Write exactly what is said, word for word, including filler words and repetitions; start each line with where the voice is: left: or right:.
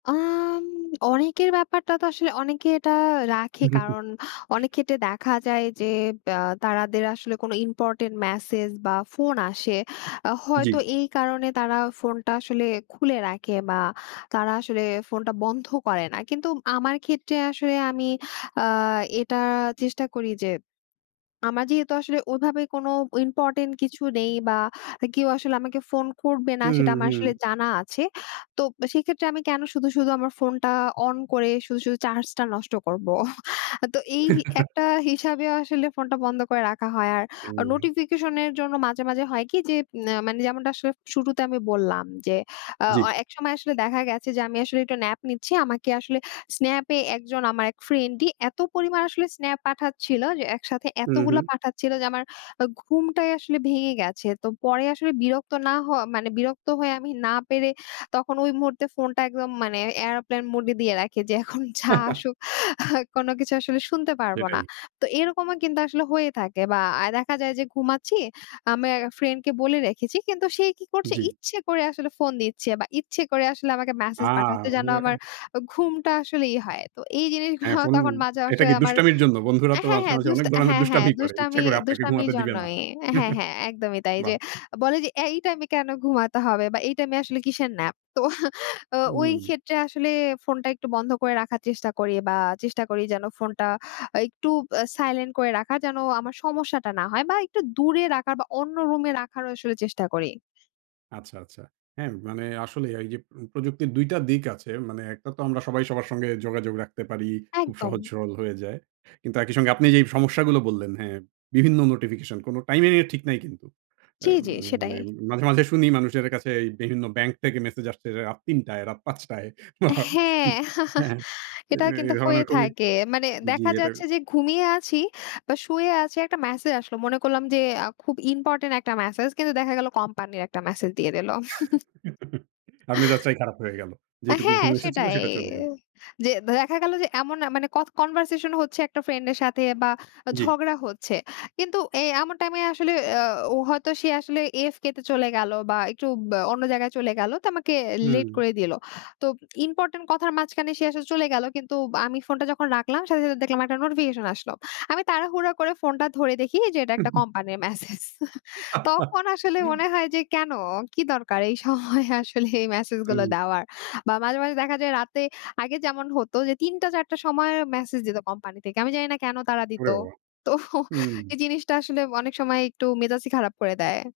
left: আম অনেকের ব্যাপারটা তো আসলে অনেকে এটা রাখে।
right: হু, হু, হু।
left: কারণ অনেক ক্ষেত্রে দেখা যায় যে, আ তারাদের আসলে কোনো ইম্পোর্টেন্ট মেসেজ বা ফোন আসে। আ হয়তো
right: জি।
left: এই কারণে তারা ফোনটা আসলে খুলে রাখে বা তারা আসলে ফোনটা বন্ধ করে না। কিন্তু আমার ক্ষেত্রে আসলে আমি আ এটা চেষ্টা করি যে, আমার যেহেতু আসলে ওইভাবে কোন ইম্পোর্টেন্ট কিছু নেই বা আ কেউ আসলে আমাকে ফোন করবে না,
right: হুম,
left: সেটা আমার
right: হুম।
left: আসলে জানা আছে। তো ব সেক্ষেত্রে আমি কেন শুধু, শুধু আমার ফোনটা অন করে শুধু, শুধু চার্জটা নষ্ট করবো। তো এই হি একটা হিসাবে আসলে ফোনটা বন্ধ করে রাখা হয়। আর আ
right: হুম।
left: নোটিফিকেশনের জন্য মাঝে, মাঝে হয় কি যে ন্যা মানে যেমনটা আসলে শুরুতে আমি বললাম যে, আ
right: জি।
left: অ একসময় আসলে দেখা গেছে যে, আমি আসলে একটু ন্যাপ নিচ্ছি। আমাকে আসলে স্ন্যাপে একজন, আমার এক ফ্রেন্ডই এত পরিমাণ আসলে স্ন্যাপ পাঠাচ্ছিল। যে একসাথে
right: হু,
left: এতগুলো
right: হু।
left: পাঠাচ্ছিলো যে, আমার আ ঘুমটাই আসলে ভেঙে গেছে। তো পরে আসলে বিরক্ত না হয় মানে বিরক্ত হয়ে, আমি না পেরে তখন ওই মুহূর্তে ফোনটা একদম মানে এয়ারপ্লেন মোডে দিয়ে রাখি যে, এখন যা আসুক, কোনো কিছু আসলে শুনতে পারব না।
right: সেটাই।
left: তো এরকমও কিন্তু আসলে হয়ে থাকে বা আ দেখা যায় যে ঘুমাচ্ছি, আমায় ফ্রেন্ডকে বলে রেখেছি। কিন্তু সে কি করছে?
right: জি।
left: ইচ্ছে করে আসলে ফোন দিচ্ছে বা ইচ্ছে করে আসলে আমাকে মেসেজ পাঠাতে,
right: আ!
left: যেন আমার
right: [unintelligible] এ
left: ঘুমটা আসলে ইয়ে হয়। তো এই
right: হ্যাঁ,
left: জিনিসগুলো
right: ফোন,
left: তখন মাঝে,
right: এটা
left: মাঝে
right: কি
left: আমার
right: দুষ্টামির জন্য? বন্ধুরা তো
left: হ্যাঁ,
right: মাঝে,
left: হ্যাঁ।
right: মাঝে
left: দুস
right: অনেক ধরনের
left: হ্যাঁ, হ্যাঁ,
right: দুষ্টামি করে।
left: দুষ্টাম
right: ইচ্ছা করে আপনাকে
left: দুষ্টামির
right: ঘুমাতে দিবে না।
left: জন্যই। হ্যাঁ, হ্যাঁ একদমই তাই। যে
right: বাহ!
left: বলে যে, "এই টাইমে কেন ঘুমাতে হবে বা এই টাইমে আসলে কিসের ন্যাপ?" তো
right: হুম।
left: ওইক্ষেত্রে আসলে ফোনটা একটু বন্ধ করে রাখার চেষ্টা করি বা চেষ্টা করি যেন ফোনটা আ একটু বা সাইলেন্ট করে রাখার, যেন আমার সমস্যাটা না হয় বা একটু দূরে রাখার বা অন্য রুমে রাখারও আসলে চেষ্টা করি।
right: আচ্ছা, আচ্ছা। হ্যাঁ, মানে আসলে এইযে উম প্রযুক্তির দুই টা দিক আছে। মানে একটা তো আমরা সবাই সবার সঙ্গে যোগাযোগ রাখতে পারি। খুব
left: একদম।
right: সহজ-সরল হয়ে যায়। কিন্তু একই সঙ্গে আপনি যেই সমস্যাগুলো বললেন হ্যাঁ, বিভিন্ন নোটিফিকেশন কোন টাইমিংয়ের ঠিক নাই কিন্তু। অ্যা
left: জি,
right: উম
left: জি, সেটাই।
right: মানে মাঝে, মাঝে শুনি মানুষের কাছে, বিভিন্ন ব্যাংক থেকে মেসেজ আসছে রা রাত তিন টায়, রাত পাঁচ টায়।
left: হ্যাঁ।
right: উ হ্যাঁ, হ্যাঁ এ
left: এটা
right: এ
left: কিন্তু হয়ে
right: ধরনের খুবই
left: থাকে। মানে
right: জি,
left: দেখা
right: এটা
left: যাচ্ছে যে, ঘুমিয়ে আছি বা শুয়ে আছি, একটা মেসেজ আসলো। মনে করলাম যে আ খুব ইম্পোর্টেন্ট একটা মেসেজ। কিন্তু দেখা গেল কোম্পানির একটা মেসেজ দিয়ে দিল।
right: আর মেজাজ টাই খারাপ হয়ে গেল।
left: আ
right: যেটুকু
left: হ্যাঁ,
right: ঘুম এসেছিল
left: সেটাই।
right: সেটা চলে গেল।
left: যে দেখা গেল যে এমন এ মানে কথ কনভারসেশন হচ্ছে একটা ফ্রেন্ডের সাথে বা আ
right: জি।
left: ঝগড়া হচ্ছে। কিন্তু এ এমন টাইমে আসলে আ ও হয়তো সে আসলে AFK তে চলে গেল বা একটু ব্যা অন্য জায়গায় চলে গেল, তো আমাকে লেট
right: হুম।
left: করে দিল। তো ইম্পোর্টেন্ট কথার মাঝখানে সে আসলে চলে গেল। কিন্তু বা আমি ফোনটা যখন রাখলাম সাথে, সাথে দেখলাম একটা নোটিফিকেশন আসলো। আমি তাড়াহুড়া করে ফোনটা ধরে দেখি যে, এটা একটা কোম্পানির মেসেজ। তখন আসলে মনে হয় যে "কেন? কি দরকার এই সময়ে আসলে এই মেসেজগুলো
right: হুম।
left: দেওয়ার?" বা মাঝে, মাঝে দেখা যায় রাতে আগে যেমন হতো যে, তিনটা, চারটা সময় মেসেজ দিত কোম্পানি থেকে। আমি জানি না কেন তারা দিত?
right: ওরে বাবা!
left: তো
right: হুম।
left: এই জিনিসটা আসলে অনেক সময় একটু মেজাজই খারাপ করে দেয়।